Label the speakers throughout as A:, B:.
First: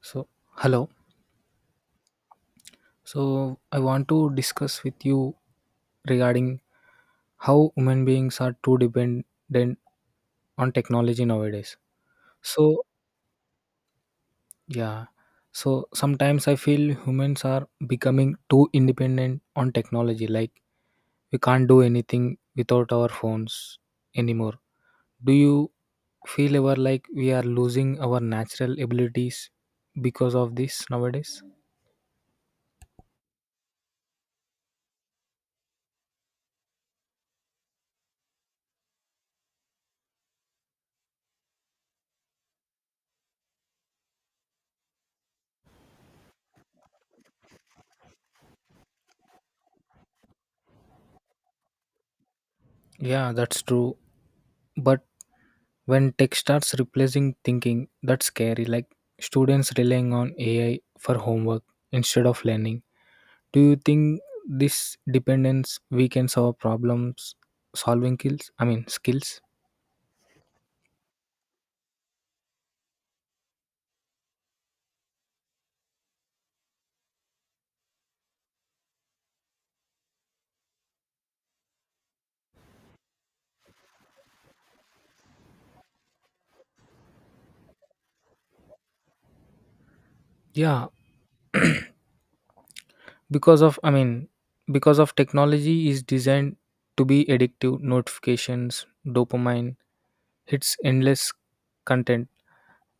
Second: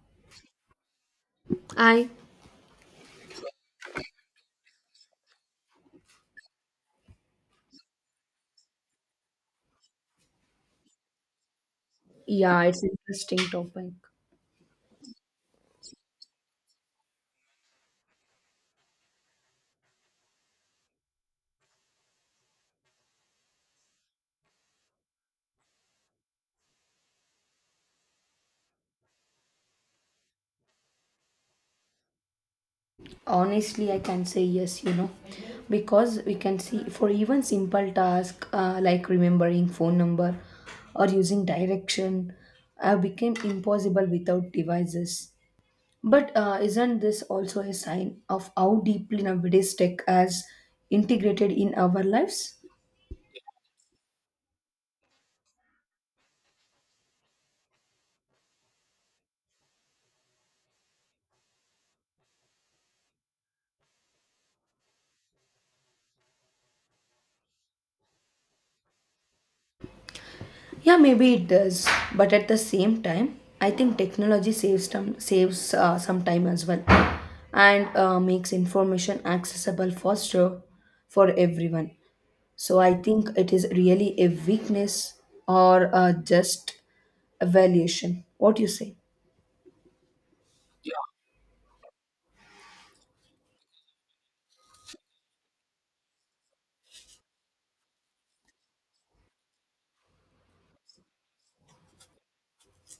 A: So, hello.
B: I
A: So, I want to discuss with you regarding how human beings are too dependent on technology nowadays.
B: Yeah, it's
A: So,
B: interesting topic.
A: yeah. So, sometimes I feel humans are becoming too independent on technology. Like, we can't do anything without our phones anymore. Do you feel ever like we are losing our natural abilities because of this nowadays?
B: Honestly, I can say yes, because we can see for even simple task like remembering phone number or using direction became impossible without devices. But isn't this also a sign of how deeply nowadays tech has integrated in our lives?
A: Yeah, that's true. But when tech starts replacing thinking, that's scary, like students relying on AI for homework instead of learning. Do you think this dependence weakens our problems solving skills? I mean, skills?
B: Yeah, maybe it does. But at the same time, I think technology saves time, saves some time as well, and makes information accessible faster for everyone. So I think it is really a weakness or just evaluation. What do you say?
A: Yeah, I mean, because of technology is designed to be addictive notifications, dopamine, hits endless content.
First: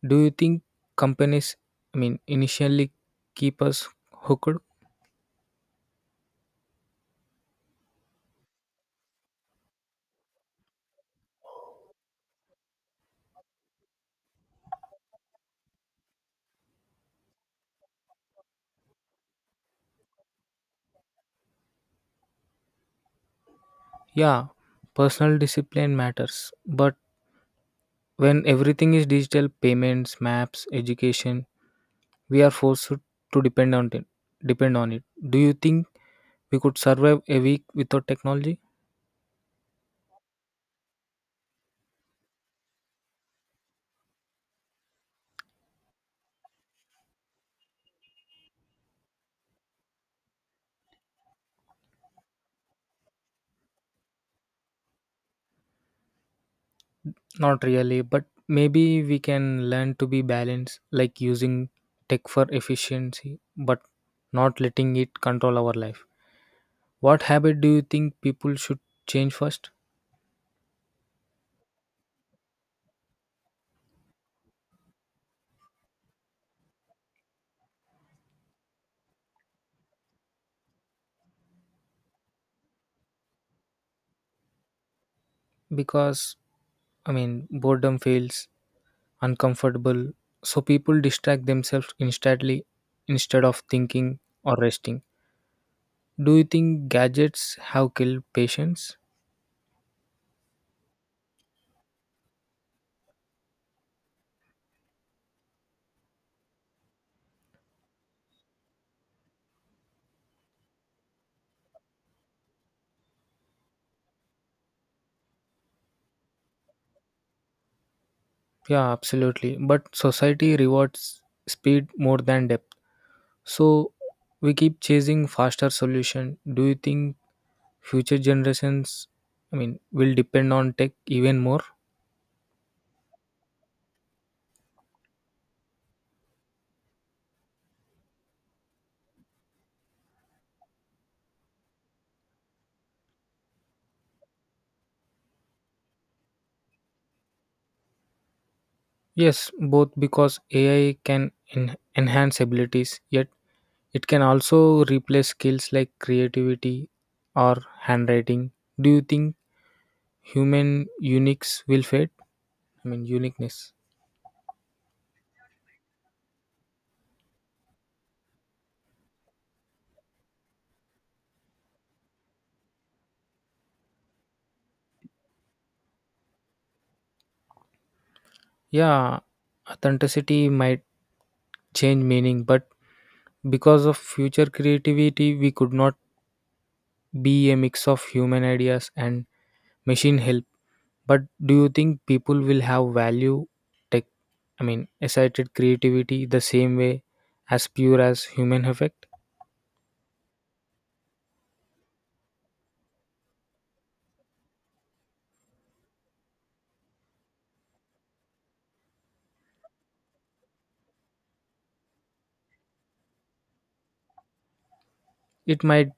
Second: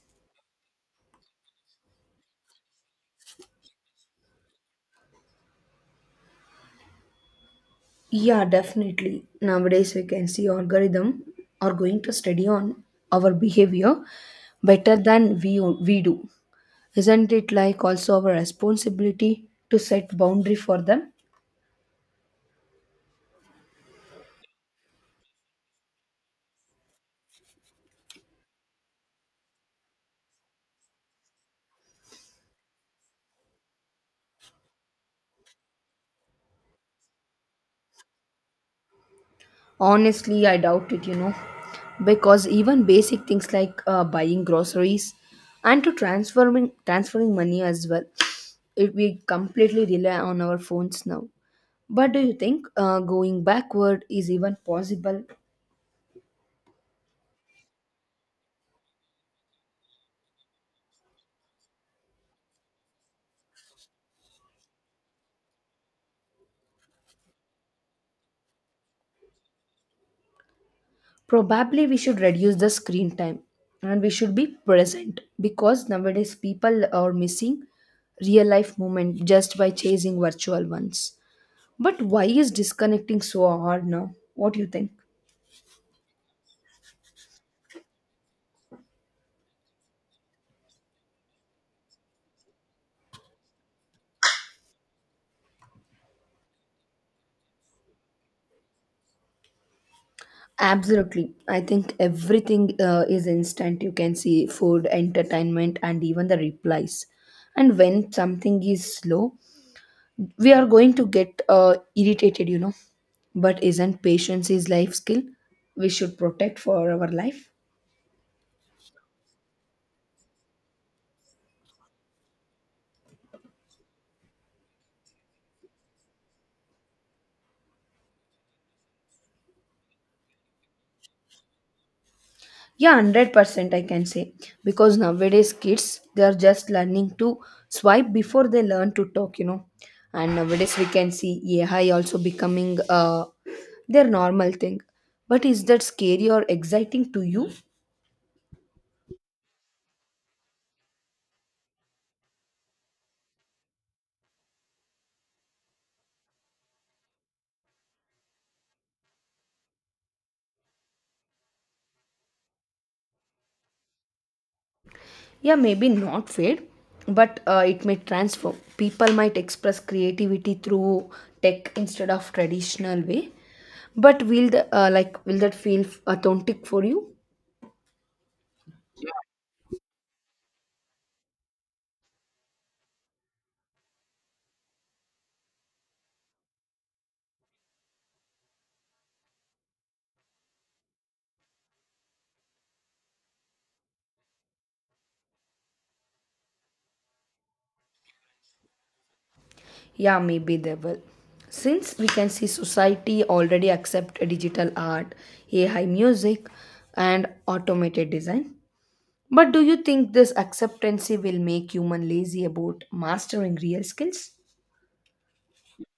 A: Do you think companies, I mean, initially keep us hooked?
B: Yeah, definitely. Nowadays, we can see algorithm are going to study on our behavior better than we do. Isn't it like also our responsibility to set boundary for them?
A: Yeah, personal discipline matters. But when everything is digital, payments, maps, education, we are forced to depend on it. Depend on it. Do you think we could survive a week without technology?
B: Honestly, I doubt it, because even basic things like buying groceries and to transferring money as well, we completely rely on our phones now. But do you think going backward is even possible.
A: Not really, but maybe we can learn to be balanced, like using tech for efficiency, but not letting it control our life. What habit do you think people should change first?
B: Probably we should reduce the screen time and we should be present because nowadays people are missing real life moment just by chasing virtual ones. But why is disconnecting so hard now? What do you think?
A: Because I mean, boredom fails uncomfortable, so people distract themselves instantly instead of thinking or resting. Do you think gadgets have killed patience?
B: Absolutely. I think everything is instant. You can see food, entertainment, and even the replies. And when something is slow, we are going to get irritated, but isn't patience is life skill we should protect for our life?
A: Yeah, absolutely. But society rewards speed more than depth. So we keep chasing faster solution. Do you think future generations, I mean, will depend on tech even more?
B: Yeah, 100% I can say because nowadays kids they are just learning to swipe before they learn to talk. And nowadays we can see AI also becoming their normal thing. But is that scary or exciting to you?
A: Yes, both because AI can enhance abilities, yet it can also replace skills like creativity or handwriting. Do you think human uniques will fade? I mean, uniqueness.
B: Yeah, maybe not fade, but it may transform. People might express creativity through tech instead of traditional way. But will like will that feel authentic for you?
A: Yeah, authenticity might change meaning, but because of future creativity, we could not be a mix of human ideas and machine help. But do you think people will have value tech? I mean, excited creativity the same way as pure as human effect?
B: Yeah, maybe they will. Since we can see society already accept digital art, AI music, and automated design. But do you think this acceptancy will make human lazy about mastering real skills?
A: It might,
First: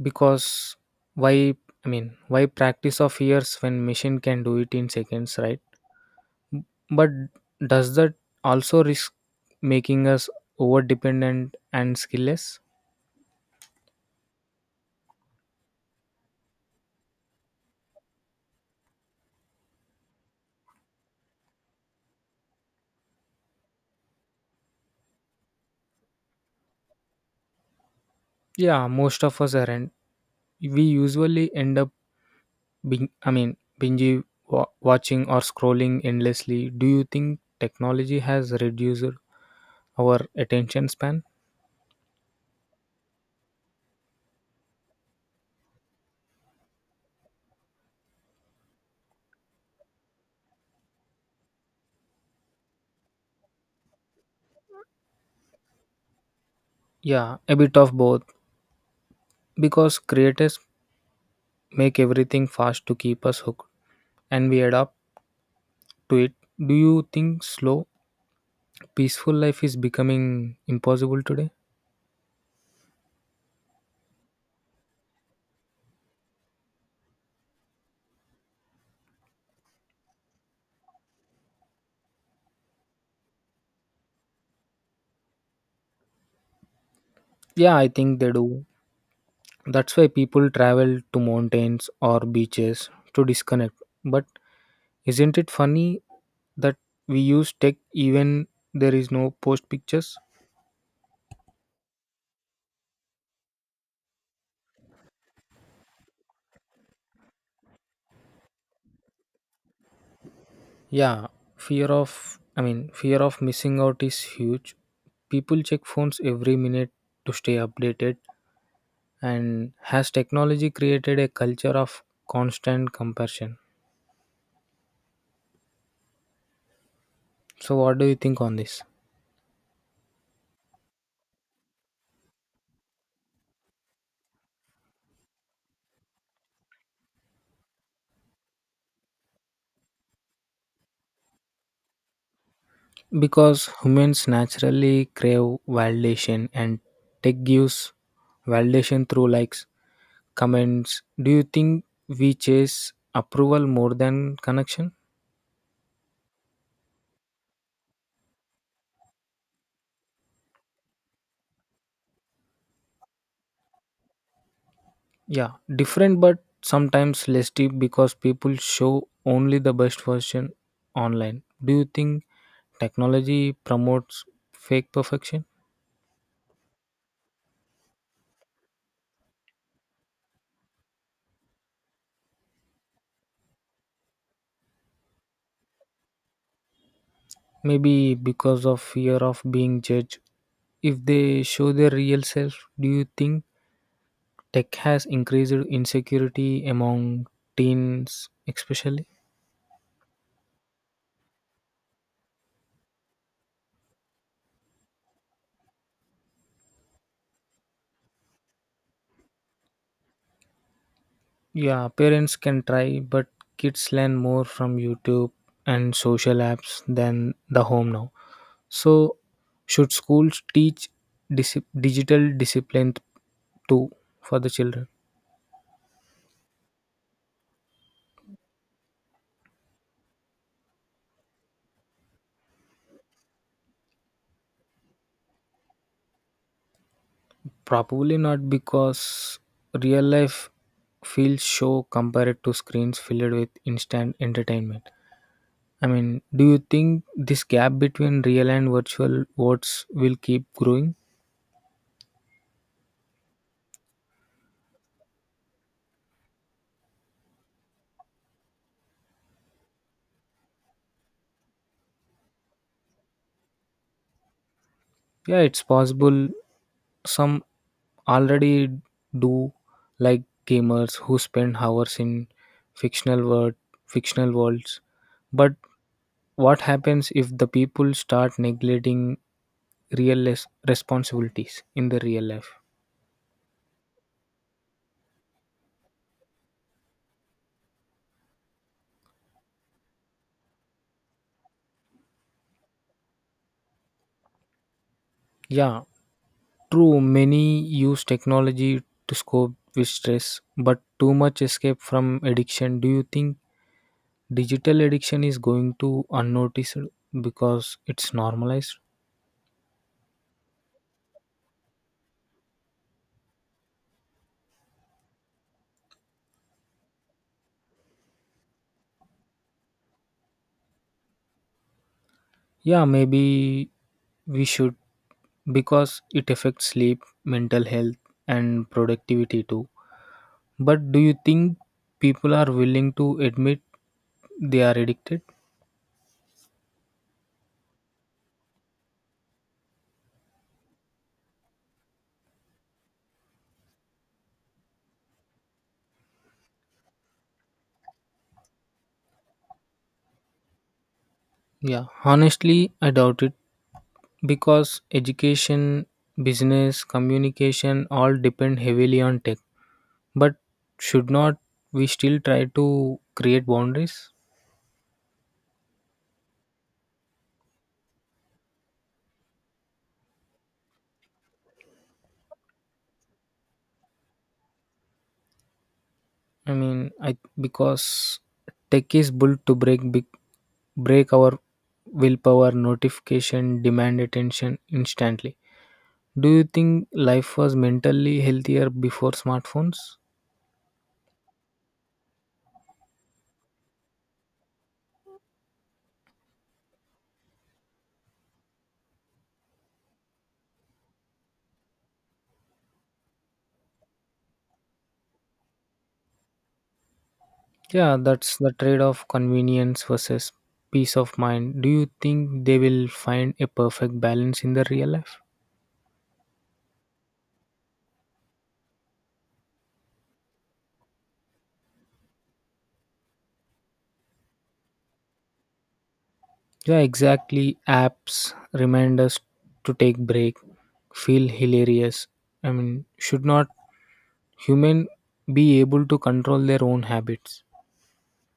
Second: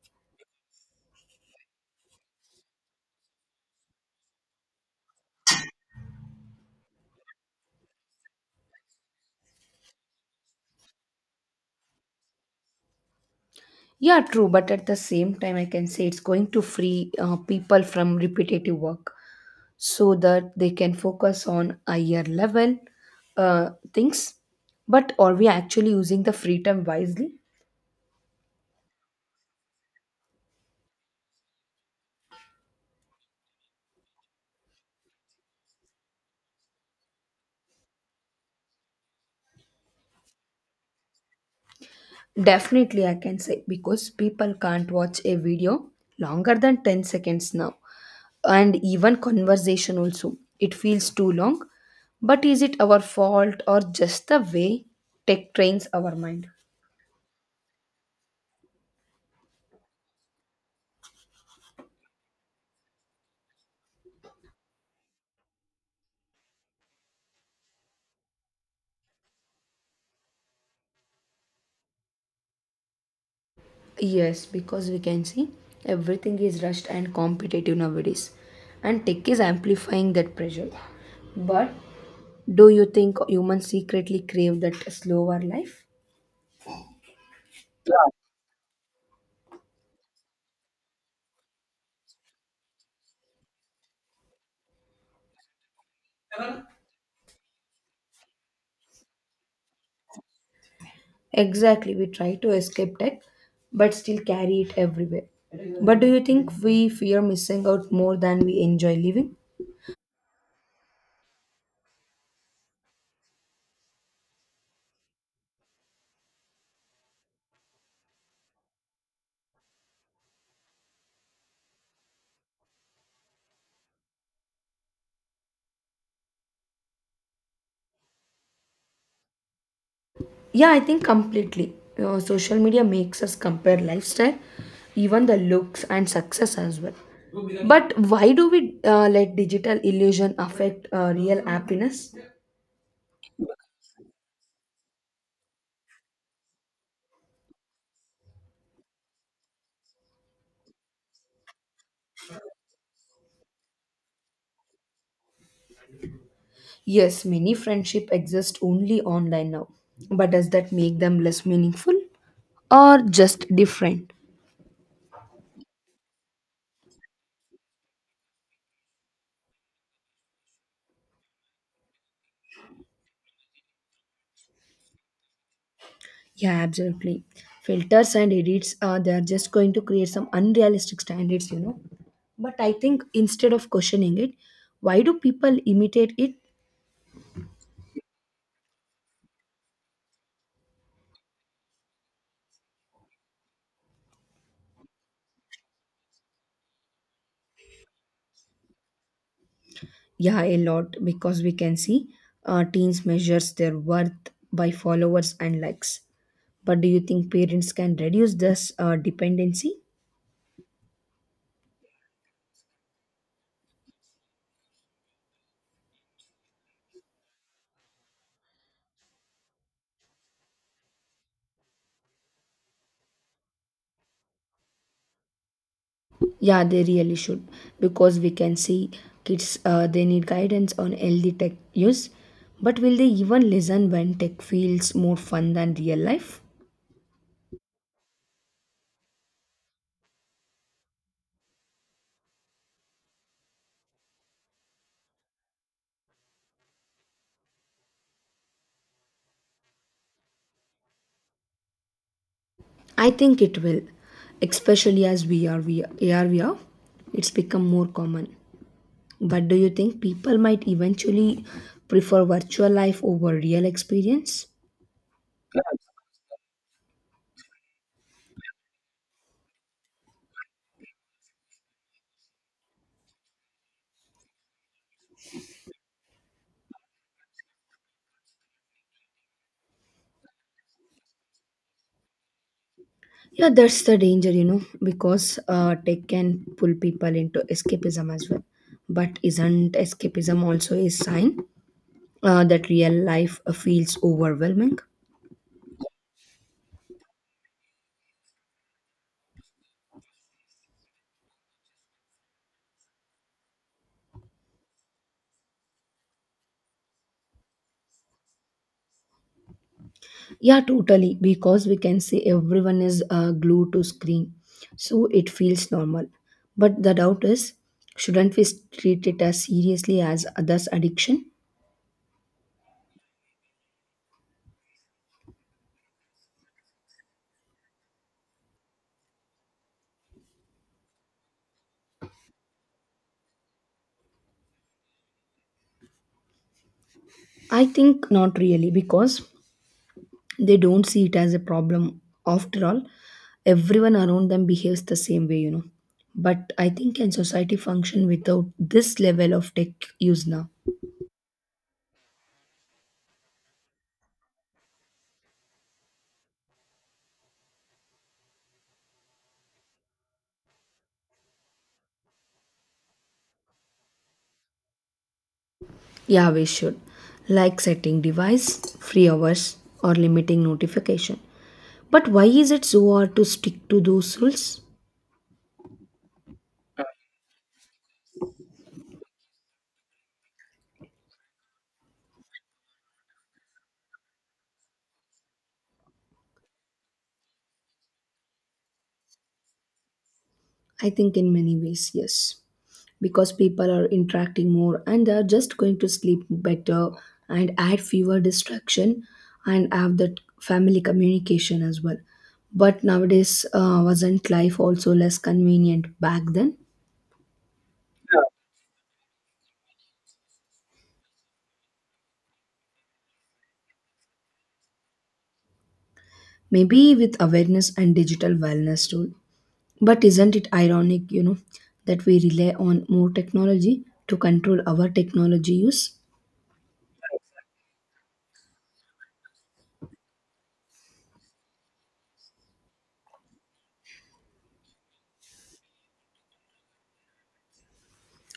A: because why, I mean, why practice of years when machine can do it in seconds, right? But does that also risk making us over dependent and skillless?
B: Yeah, true, but at the same time, I can say it's going to free people from repetitive work so that they can focus on higher level things. But are we actually using the free time wisely?
A: Yeah, most of us aren't. We usually end up being, I mean, binge watching or scrolling endlessly. Do you think technology has reduced our attention span?
B: Definitely, I can say because people can't watch a video longer than 10 seconds now, and even conversation also. It feels too long. But is it our fault or just the way tech trains our mind?
A: Yeah, a bit of both, because creators make everything fast to keep us hooked and we adapt to it. Do you think slow, peaceful life is becoming impossible today?
B: Yes, because we can see everything is rushed and competitive nowadays, and tech is amplifying that pressure. But do you think humans secretly crave that slower life?
A: Yeah, I think they do. That's why people travel to mountains or beaches to disconnect. But isn't it funny that we use tech even there is no post pictures?
B: Exactly, we try to escape tech, but still carry it everywhere. But do you think we fear missing out more than we enjoy living?
A: Yeah, fear of I mean, fear of missing out is huge. People check phones every minute to stay updated, and has technology created a culture of constant comparison? So what do you think on this?
B: Yeah, I think completely. Social media makes us compare lifestyle, even the looks and success as well. But why do we let digital illusion affect real happiness?
A: Because humans naturally crave validation, and tech gives validation through likes, comments. Do you think we chase approval more than connection?
B: Yes, many friendship exist only online now. But does that make them less meaningful or just different?
A: Yeah, different but sometimes less deep, because people show only the best version online. Do you think technology promotes fake perfection?
B: Yeah, absolutely. Filters and edits, they are just going to create some unrealistic standards. But I think instead of questioning it, why do people imitate it?
A: Maybe because of fear of being judged. If they show their real self, do you think tech has increased insecurity among teens especially?
B: Yeah, a lot because we can see teens measures their worth by followers and likes. But do you think parents can reduce this dependency?
A: Yeah, parents can try, but kids learn more from YouTube and social apps than the home now. So should schools teach digital discipline too, for the children?
B: Yeah, they really should because we can see kids they need guidance on healthy tech use. But will they even listen when tech feels more fun than real life?
A: Probably not, because real life feels show compared to screens filled with instant entertainment. I mean, do you think this gap between real and virtual votes will keep growing?
B: I think it will, especially as VR, AR, VR, it's become more common. But do you think people might eventually prefer virtual life over real experience?
A: Yeah, it's possible. Some already do, like gamers who spend hours in fictional world, fictional worlds. But what happens if the people start neglecting real responsibilities in the real life?
B: Yeah, that's the danger, because tech can pull people into escapism as well. But isn't escapism also a sign that real life feels overwhelming?
A: Yeah, true, many use technology to cope with stress, but too much escape from addiction. Do you think digital addiction is going to unnoticed because it's normalized?
B: Yeah, totally, because we can see everyone is glued to screen, so it feels normal. But the doubt is, shouldn't we treat it as seriously as others' addiction?
A: Yeah, maybe we should, because it affects sleep, mental health, and productivity too. But do you think people are willing to admit they are addicted?
B: I think not really because they don't see it as a problem. After all, everyone around them behaves the same way. But I think can society function without this level of tech use now?
A: Yeah, honestly, I doubt it. Because education, business, communication all depend heavily on tech. But should not we still try to create boundaries?
B: Yeah, we should. Like setting device, free hours, or limiting notification. But why is it so hard to stick to those rules?
A: I mean, I because tech is built to break big, break our willpower, notification, demand attention instantly. Do you think life was mentally healthier before smartphones?
B: I think in many ways, yes. Because people are interacting more and they're just going to sleep better and add fewer distraction and have that family communication as well. But nowadays, wasn't life also less convenient back then?
A: Yeah, that's the trade off, convenience versus peace of mind. Do you think they will find a perfect balance in the real life?
B: Maybe with awareness and digital wellness too. But isn't it ironic, that we rely on more technology to control our technology use?
A: Yeah, exactly. Apps remind us to take break, feel hilarious. I mean, should not human be able to control their own habits?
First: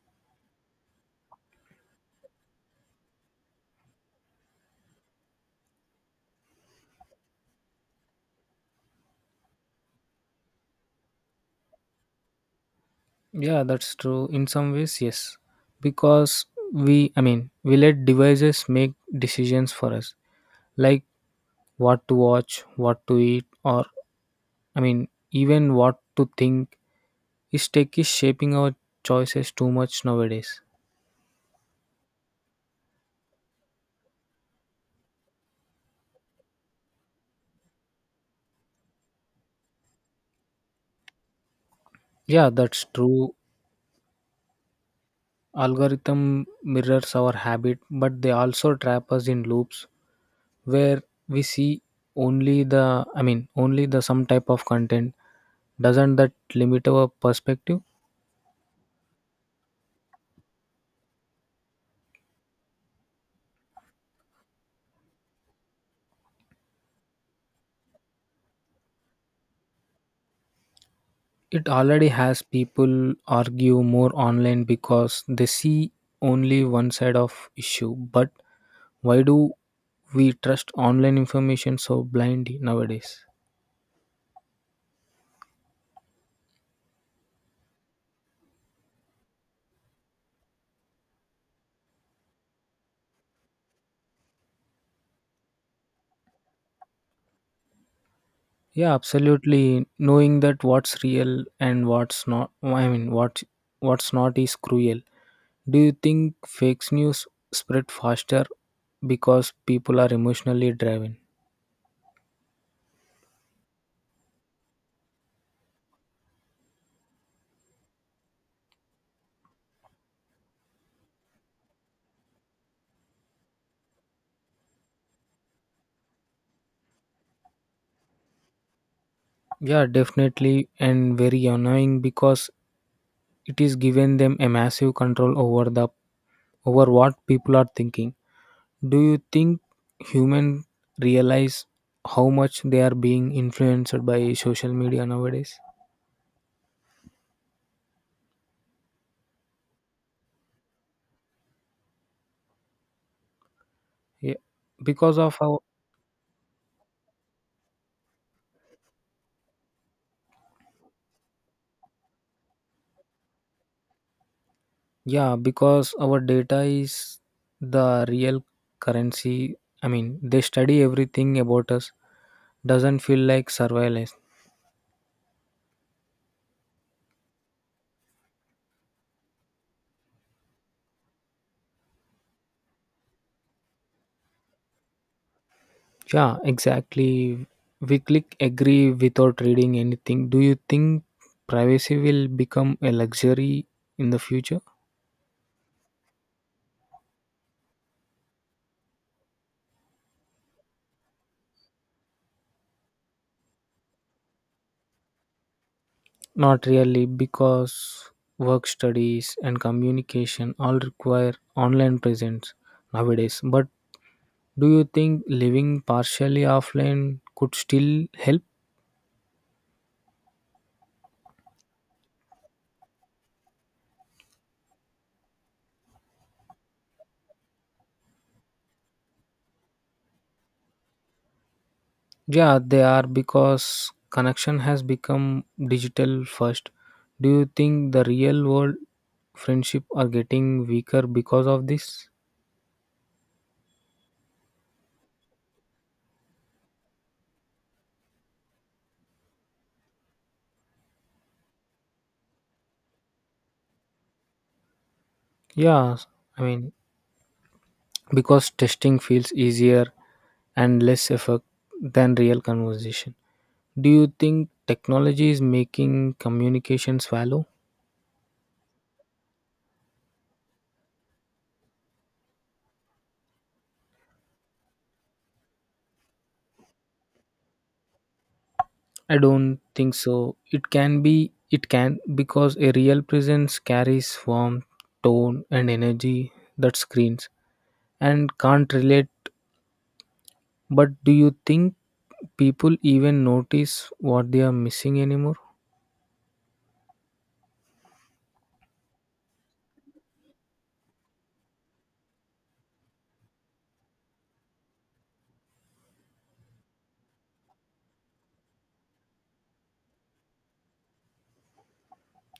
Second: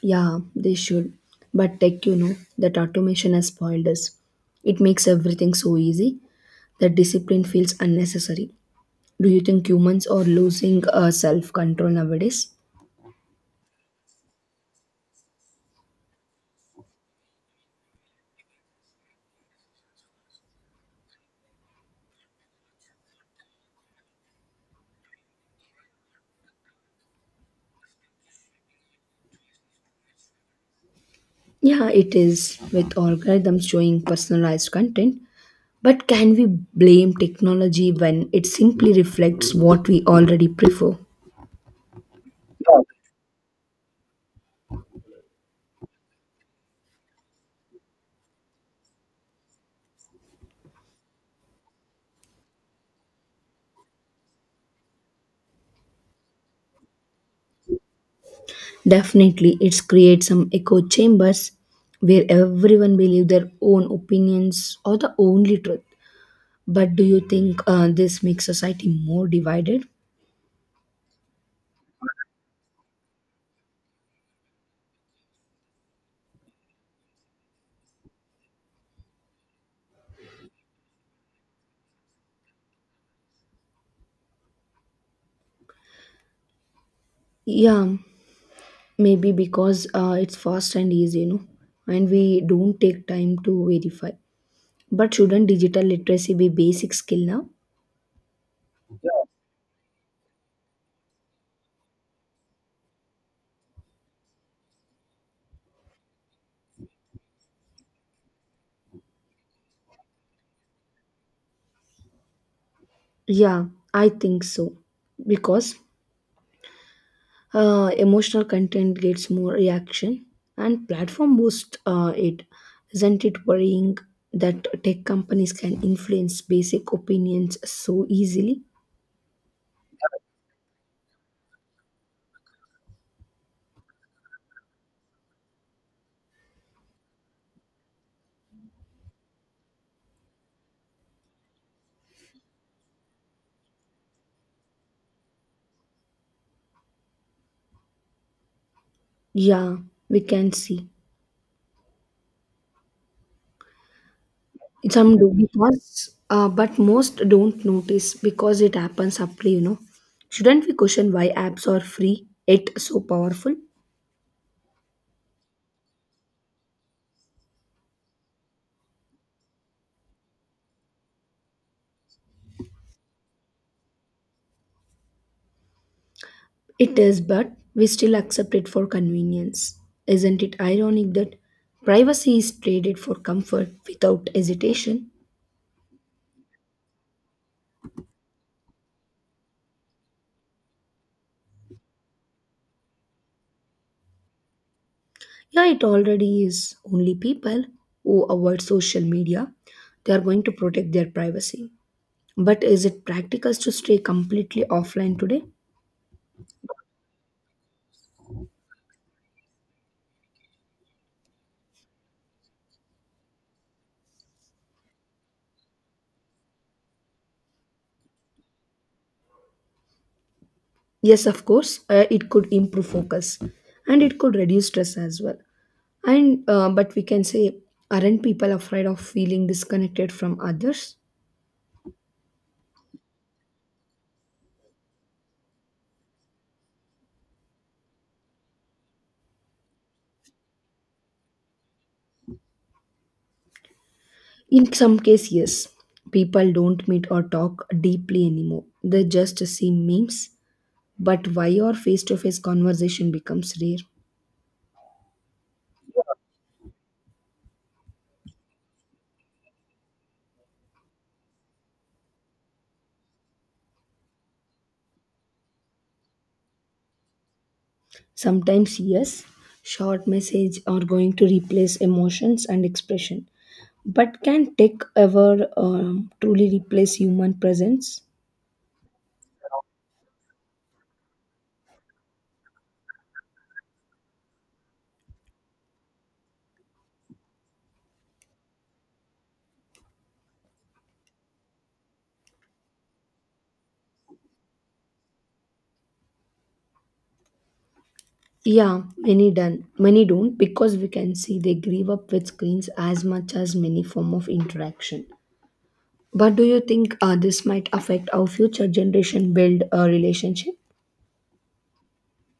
B: Yeah, they should. But tech, that automation has spoiled us. It makes everything so easy that discipline feels unnecessary. Do you think humans are losing self control nowadays?
A: Yeah, that's true. In some ways, yes. Because I mean, we let devices make decisions for us, like what to watch, what to eat, or, I mean, even what to think. Is tech is shaping our choices too much nowadays?
B: Yeah, it is, with algorithms showing personalized content. But can we blame technology when it simply reflects what we already prefer?
A: Yeah, that's true. Algorithm mirrors our habit, but they also trap us in loops where we see only the I mean, only the some type of content. Doesn't that limit our perspective?
B: Definitely, it's creates some echo chambers where everyone believes their own opinions are the only truth. But do you think this makes society more divided?
A: It already has. People argue more online because they see only one side of issue. But why do we trust online information so blindly nowadays?
B: Yeah, maybe because it's fast and easy, and we don't take time to verify. But shouldn't digital literacy be basic skill now?
A: Yeah, absolutely. Knowing that what's real and what's not, I mean, what's not is cruel. Do you think fake news spread faster because people are emotionally driven?
B: Yeah, I think so. Because emotional content gets more reaction and platform boost it. Isn't it worrying that tech companies can influence basic opinions so easily?
A: Yeah, definitely, and very annoying, because it is given them a massive control over what people are thinking. Do you think human realize how much they are being influenced by social media nowadays?
B: Yeah, we can see.
A: Yeah,
B: Some
A: because
B: do
A: of our
B: but most don't notice because it happens subtly. Shouldn't we question why apps are free, yet so powerful?
A: yeah because our data is the real currency. I mean, they study everything about us. Doesn't feel like surveillance?
B: It is, but we still accept it for convenience. Isn't it ironic that privacy is traded for comfort without hesitation?
A: Yeah, exactly. We click agree without reading anything. Do you think privacy will become a luxury in the future?
B: Yeah, it already is. Only people who avoid social media, they are going to protect their privacy. But is it practical to stay completely offline today?
A: Not really, because work studies and communication all require online presence nowadays. But do you think living partially offline could still help?
B: Yes, of course, it could improve focus and it could reduce stress as well. And but we can say, aren't people afraid of feeling disconnected from others?
A: Yeah, they are, because connection has become digital first. Do you think the real world friendship are getting weaker because of this?
B: In some cases, yes, people don't meet or talk deeply anymore. They just see memes. But why or face to face conversation becomes rare?
A: Yeah, I mean, because testing feels easier and less effort than real conversation. Do you think technology is making communication shallow?
B: Sometimes, yes, short message are going to replace emotions and expression. But can tech ever truly replace human presence?
A: I don't think so. It can, because a real presence carries warmth, tone, and energy that screens and can't relate. But do you think people even notice what they are missing anymore?
B: Yeah, many done. Many don't because we can see they grew up with screens as much as many form of interaction. But do you think this might affect our future generation build a relationship?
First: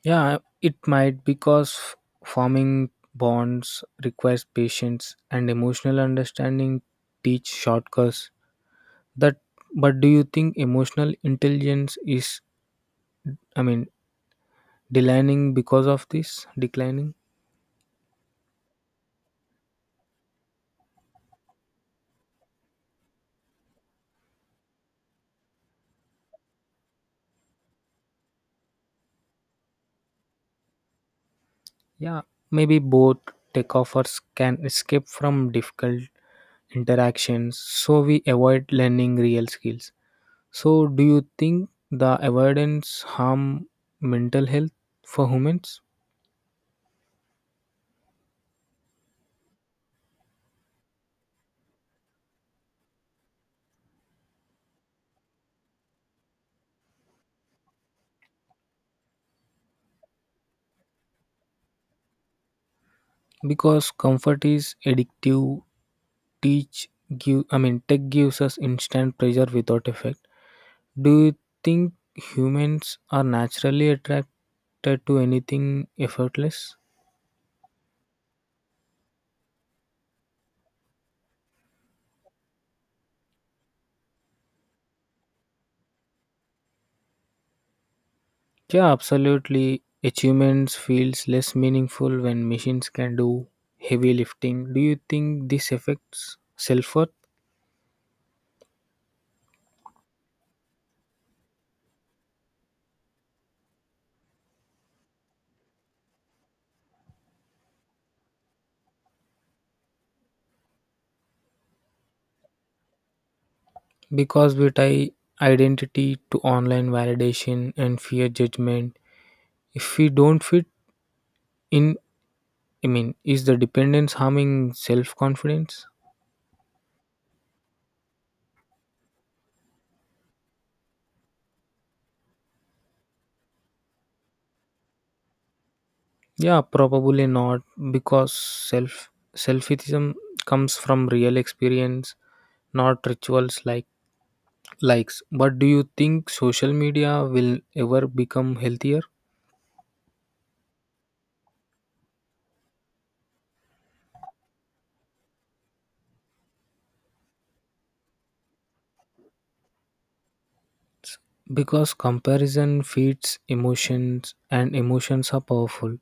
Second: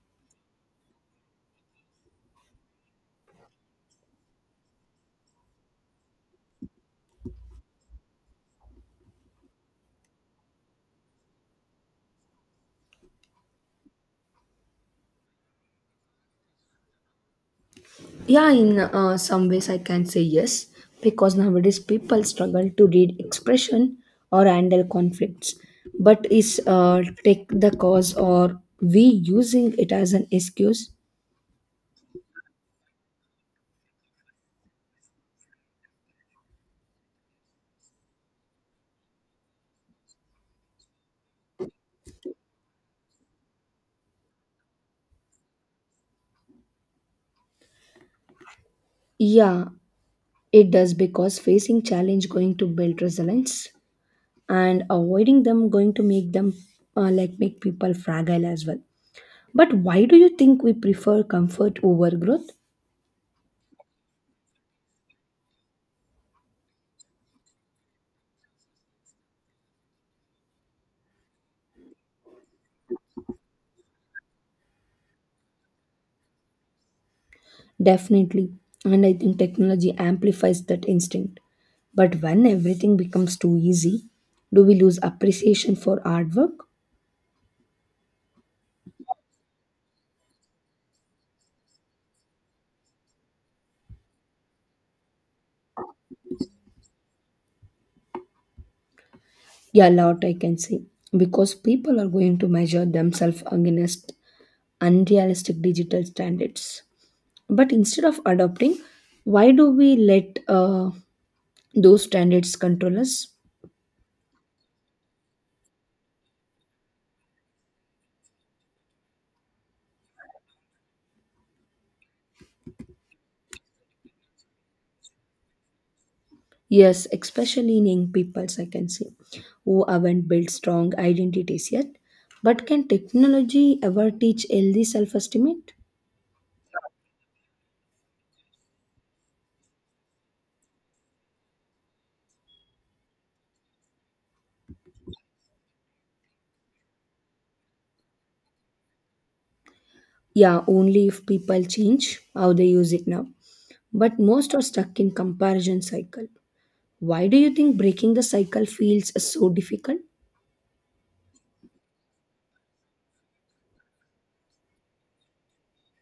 A: Yeah, it might, because forming bonds requires patience and emotional understanding teach shortcuts. That But do you think emotional intelligence is, I mean, declining because of this? Declining?
B: Yeah, in some ways I can say yes because nowadays people struggle to read expression or handle conflicts. But is take the cause or we using it as an excuse?
A: Yeah. Maybe both. Takeoffers can escape from difficult interactions, so we avoid learning real skills. So, do you think the avoidance harm mental health for humans?
B: Yeah, it does because facing challenge going to build resilience and avoiding them going to make them like make people fragile as well. But why do you think we prefer comfort over growth?
A: Because comfort is addictive. Teach give I mean, tech gives us instant pleasure without effect. Do you think humans are naturally attracted to anything effortless?
B: Definitely. And I think technology amplifies that instinct. But when everything becomes too easy, do we lose appreciation for hard work?
A: Yeah, absolutely. Achievements feels less meaningful when machines can do heavy lifting. Do you think this affects self worth?
B: Yeah, a lot I can say because people are going to measure themselves against unrealistic digital standards. But instead of adopting, why do we let those standards control us?
A: Because we tie identity to online validation and fear judgment. If we don't fit in, I mean, is the dependence harming self confidence?
B: Yes, especially in young peoples I can say, who haven't built strong identities yet. But can technology ever teach healthy self-esteem?
A: Yeah, probably not, because selfism comes from real experience, not rituals like likes. But do you think social media will ever become healthier?
B: Yeah, only if people change how they use it now. But most are stuck in comparison cycle. Why do you think breaking the cycle feels so difficult?
A: Because comparison feeds emotions and emotions are powerful.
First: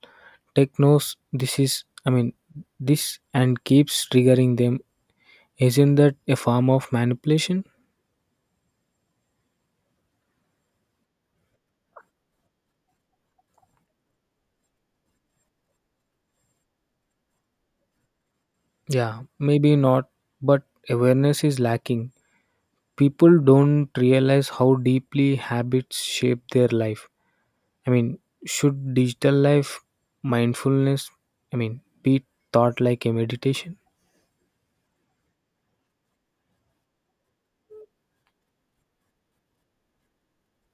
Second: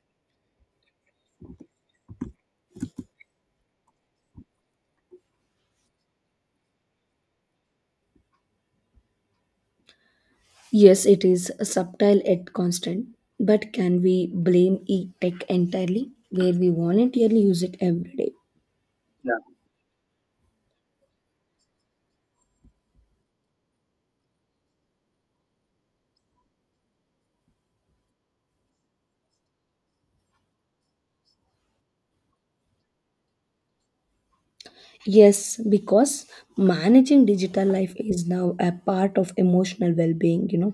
A: Tech knows I mean, this, and keeps triggering them. Isn't that a form of manipulation?
B: Yes, it is subtle yet constant. But can we blame e-tech entirely where we voluntarily use it every day?
A: Yeah,
B: Yeah.
A: maybe not, but awareness is lacking. People don't realize how deeply habits shape their life. I mean, should digital life mindfulness, I mean, be taught like a meditation?
B: Yes, because managing digital life is now a part of emotional well being.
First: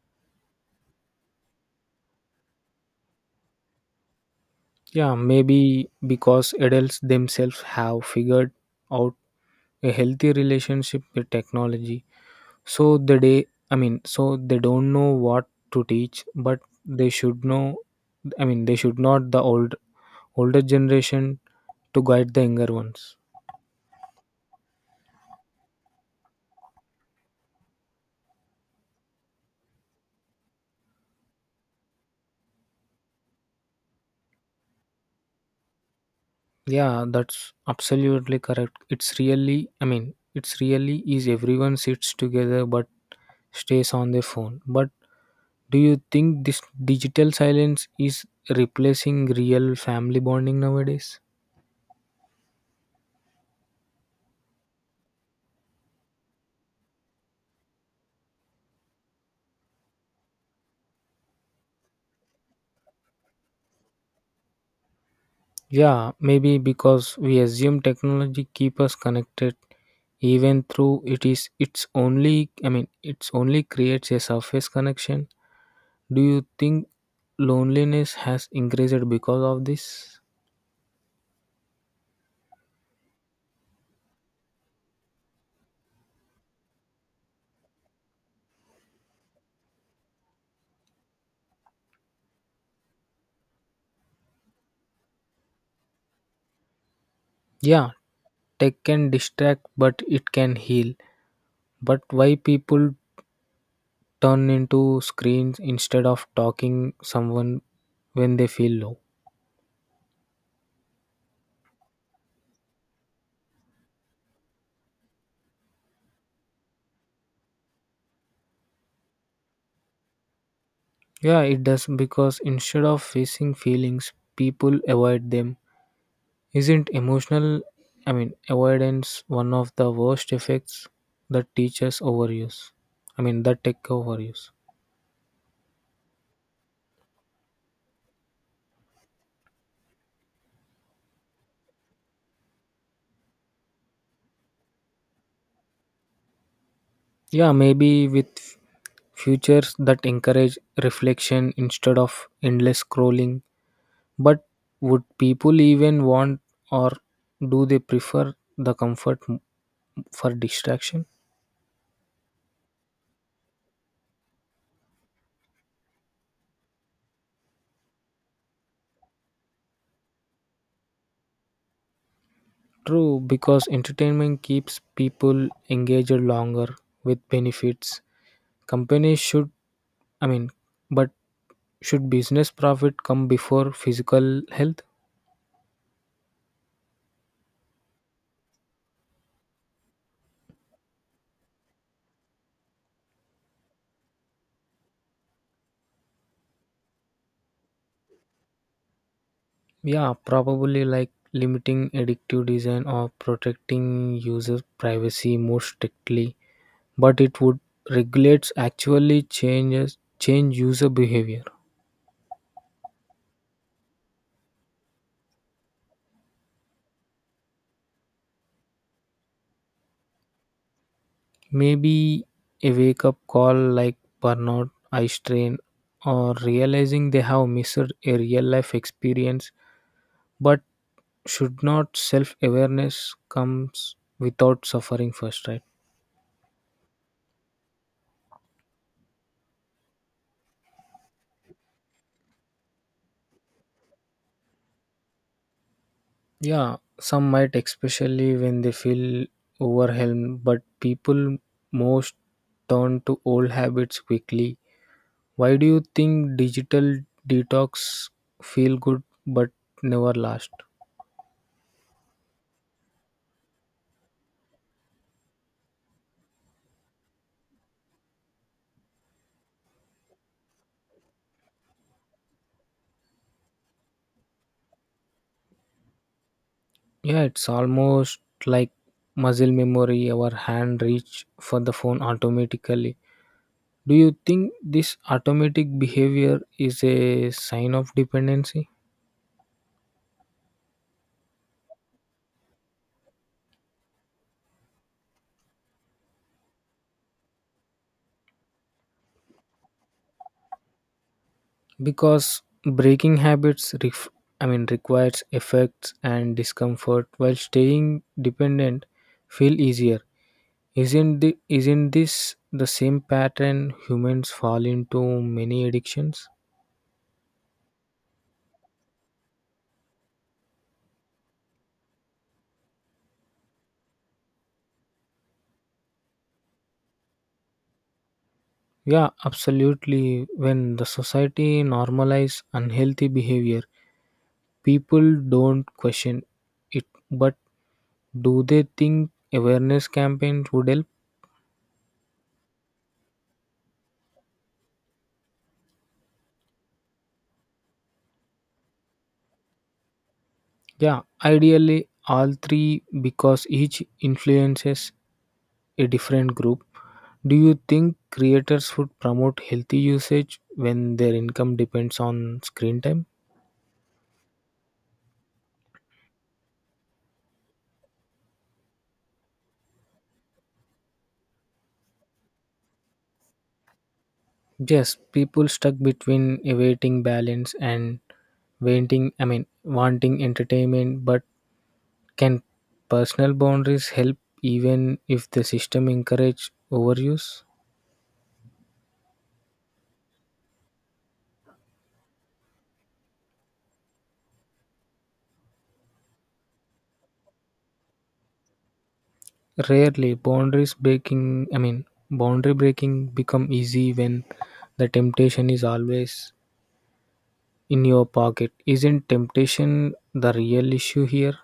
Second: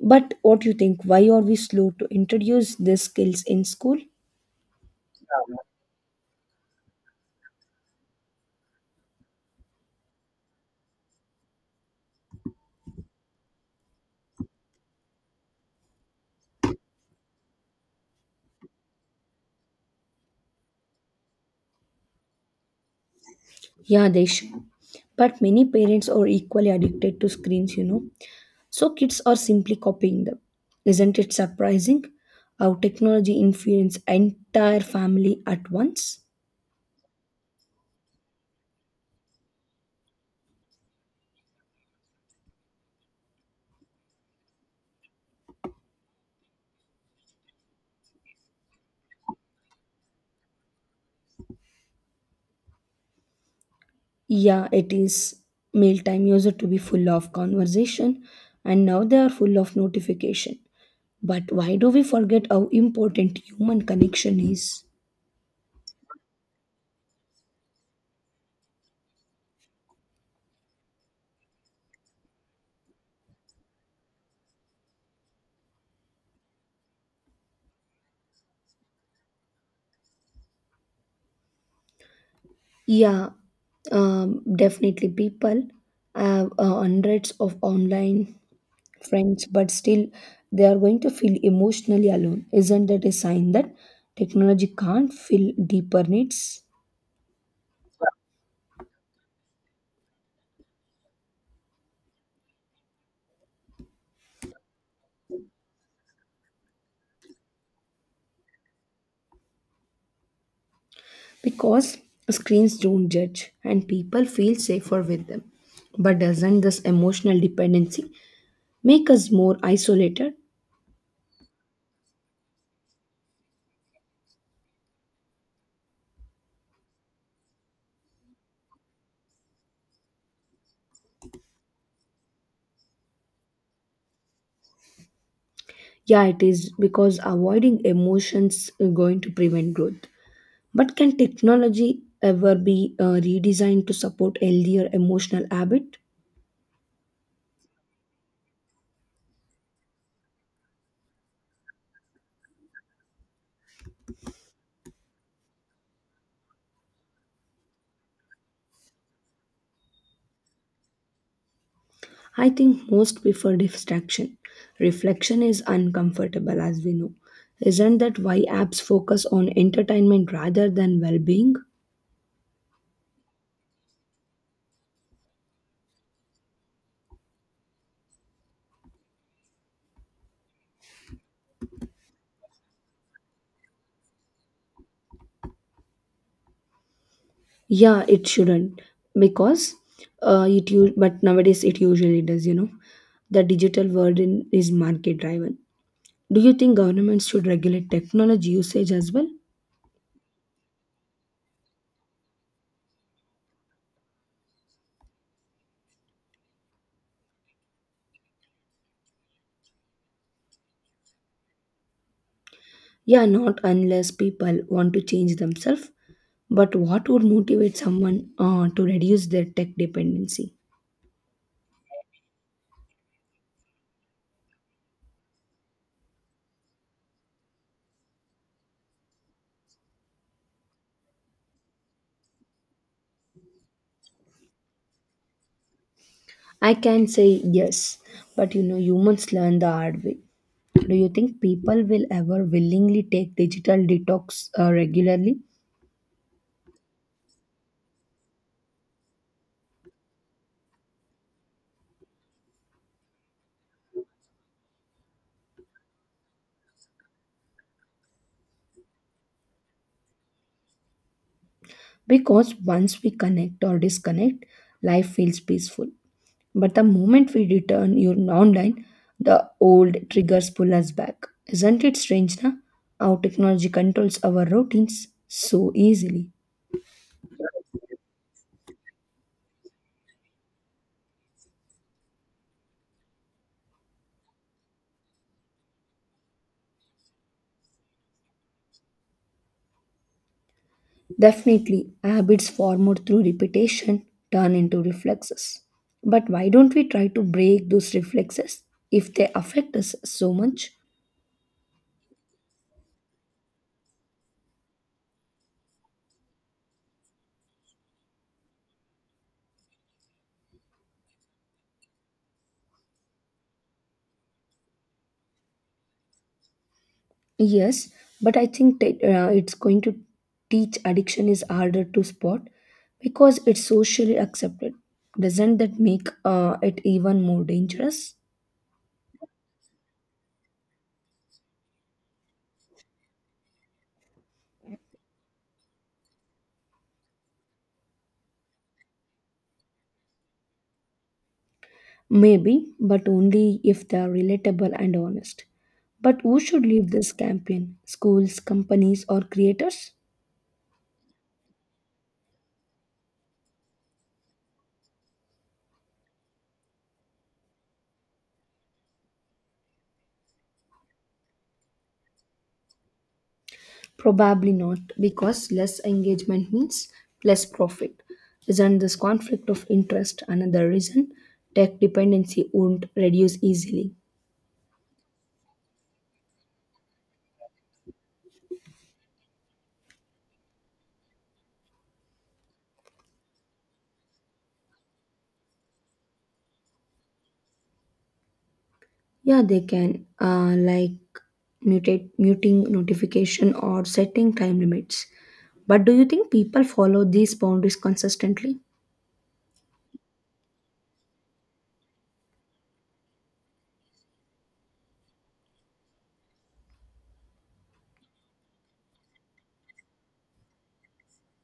B: But what do you think? Why are we slow to introduce these skills in school?
A: Yeah, maybe because adults themselves have figured out a healthy relationship with technology. I mean, so they don't know what to teach, but they should know. I mean, they should not the older generation to guide the younger ones.
B: Yeah, they should. But many parents are equally addicted to screens. So kids are simply copying them. Isn't it surprising how technology influences entire family at once?
A: Yeah, that's absolutely correct. I mean, it's really is everyone sits together but stays on their phone. But do you think this digital silence is replacing real family bonding nowadays?
B: Yeah, it is. Mealtime used to be full of conversation, and now they are full of notification. But why do we forget how important human connection is?
A: Yeah, maybe because we assume technology keep us connected even through it's only I mean, it's only creates a surface connection. Do you think loneliness has increased because of this?
B: Yeah, definitely. People have hundreds of online friends, but still they are going to feel emotionally alone. Isn't that a sign that technology can't fill deeper needs?
A: Yeah, tech can distract but it can heal. But why people turn into screens instead of talking someone when they feel low?
B: Because screens don't judge and people feel safer with them. But doesn't this emotional dependency make us more isolated?
A: Yeah, it does, because instead of facing feelings, people avoid them. Isn't emotional, I mean, avoidance one of the worst effects that teachers overuse? I mean, that tech overuse.
B: Yeah, it is because avoiding emotions is going to prevent growth. But can technology ever be redesigned to support healthier emotional habit?
A: Yeah, maybe with futures that encourage reflection instead of endless scrolling. But would people even want, or do they prefer the comfort for distraction?
B: I think most prefer distraction. Reflection is uncomfortable as we know. Isn't that why apps focus on entertainment rather than well-being?
A: True, because entertainment keeps people engaged longer with benefits. Companies should, I mean, but should business profit come before physical health?
B: Yeah, it shouldn't. because but nowadays it usually does. The digital world is market driven. Do you think governments should regulate technology usage as well?
A: Yeah, probably, like limiting addictive design or protecting user privacy more strictly, but it would regulates actually change user behavior.
B: Yeah, not unless people want to change themselves. But what would motivate someone to reduce their tech dependency?
A: Maybe a wake up call like burnout, eye strain, or realizing they have missed a real life experience. But should not self awareness comes without suffering first, right?
B: I can say yes, but humans learn the hard way. Do you think people will ever willingly take digital detox regularly?
A: Yeah, some might, especially when they feel overwhelmed, but people most turn to old habits quickly. Why do you think digital detox feel good but never last?
B: Because once we connect or disconnect, life feels peaceful. But the moment we return you online, the old triggers pull us back. Isn't it strange, na? How technology controls our routines so easily.
A: Yeah, it's almost like muscle memory. Our hand reach for the phone automatically. Do you think this automatic behavior is a sign of dependency?
B: Definitely, habits formed through repetition turn into reflexes. But why don't we try to break those reflexes if they affect us so much?
A: Because breaking habits, I mean, requires effects and discomfort, while staying dependent feel easier. Isn't this the same pattern humans fall into many addictions?
B: Yes, but I think it's going to teach addiction is harder to spot because it's socially accepted. Doesn't that make it even more dangerous?
A: Yeah, absolutely. When the society normalize unhealthy behavior, people don't question it. But do they think awareness campaigns would help?
B: Maybe, but only if they are relatable and honest. But who should lead this campaign? Schools, companies, or creators?
A: Yeah, ideally all three, because each influences a different group. Do you think creators would promote healthy usage when their income depends on screen time?
B: Probably not, because less engagement means less profit. Isn't this conflict of interest another reason tech dependency won't reduce easily?
A: Yes, people stuck between awaiting balance and waiting, I mean, wanting entertainment, but can personal boundaries help even if the system encourage overuse?
B: Yeah, they can, like muting notification or setting time limits. But do you think people follow these boundaries consistently?
A: Rarely. Boundaries breaking, I mean, boundary breaking become easy when the temptation is always in your pocket. Isn't temptation the real issue here?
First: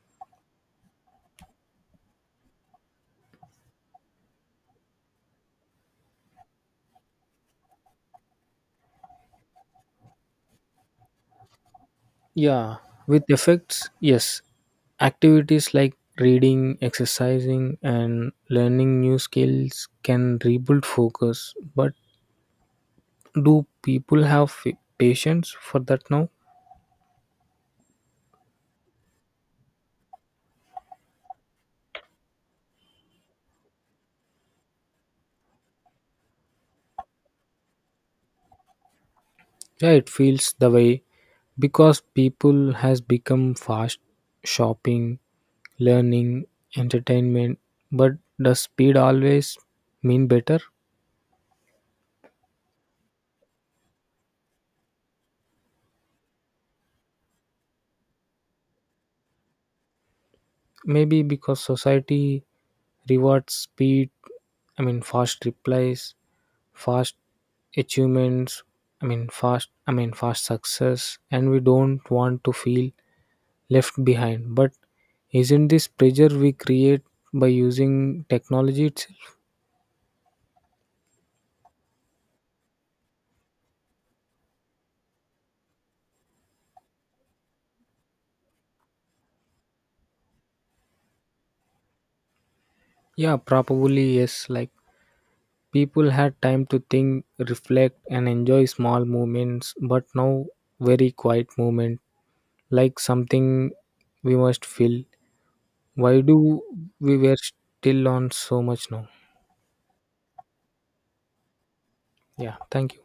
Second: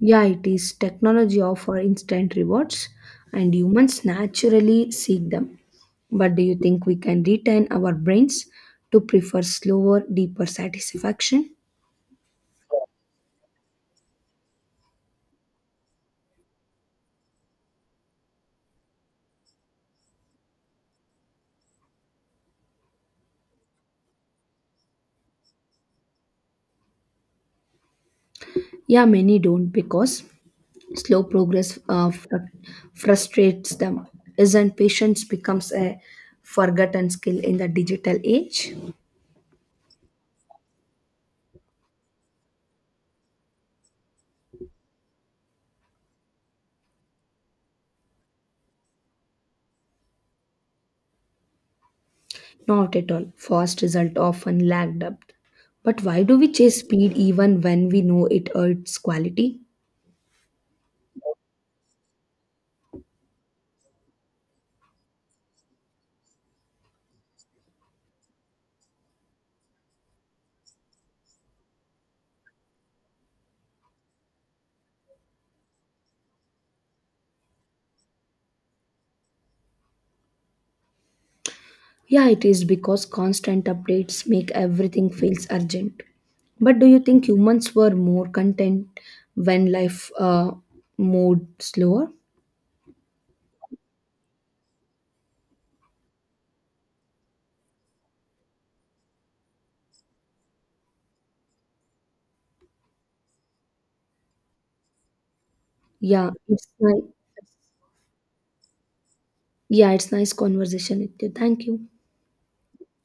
B: Yeah, it is technology offer instant rewards, and humans naturally seek them. But do you think we can retrain our brains to prefer slower, deeper satisfaction?
A: Yeah, with effects, yes. Activities like reading, exercising, and learning new skills can rebuild focus. But do people have patience for that now?
B: Yeah, many don't because slow progress frustrates them. Isn't patience becomes a forgotten skill in the digital age?
A: Yeah, it feels the way, because people has become fast shopping, learning, entertainment. But does speed always mean better?
B: Not at all. Fast result often lagged up. But why do we chase speed even when we know it hurts quality?
A: Maybe because society rewards speed, I mean, fast replies, fast achievements, I mean, fast I mean fast success, and we don't want to feel left behind. But isn't this pressure we create by using technology itself?
B: Yeah, it is because constant updates make everything feels urgent. But do you think humans were more content when life moved slower?
A: Yeah, probably yes. Like, people had time to think, reflect, and enjoy small moments, but now very quiet moment like something we must fill. Why
B: Yeah,
A: do
B: it's nice.
A: we were still on so much now?
B: Yeah, it's nice conversation with you. Thank you.
A: Yeah, thank you.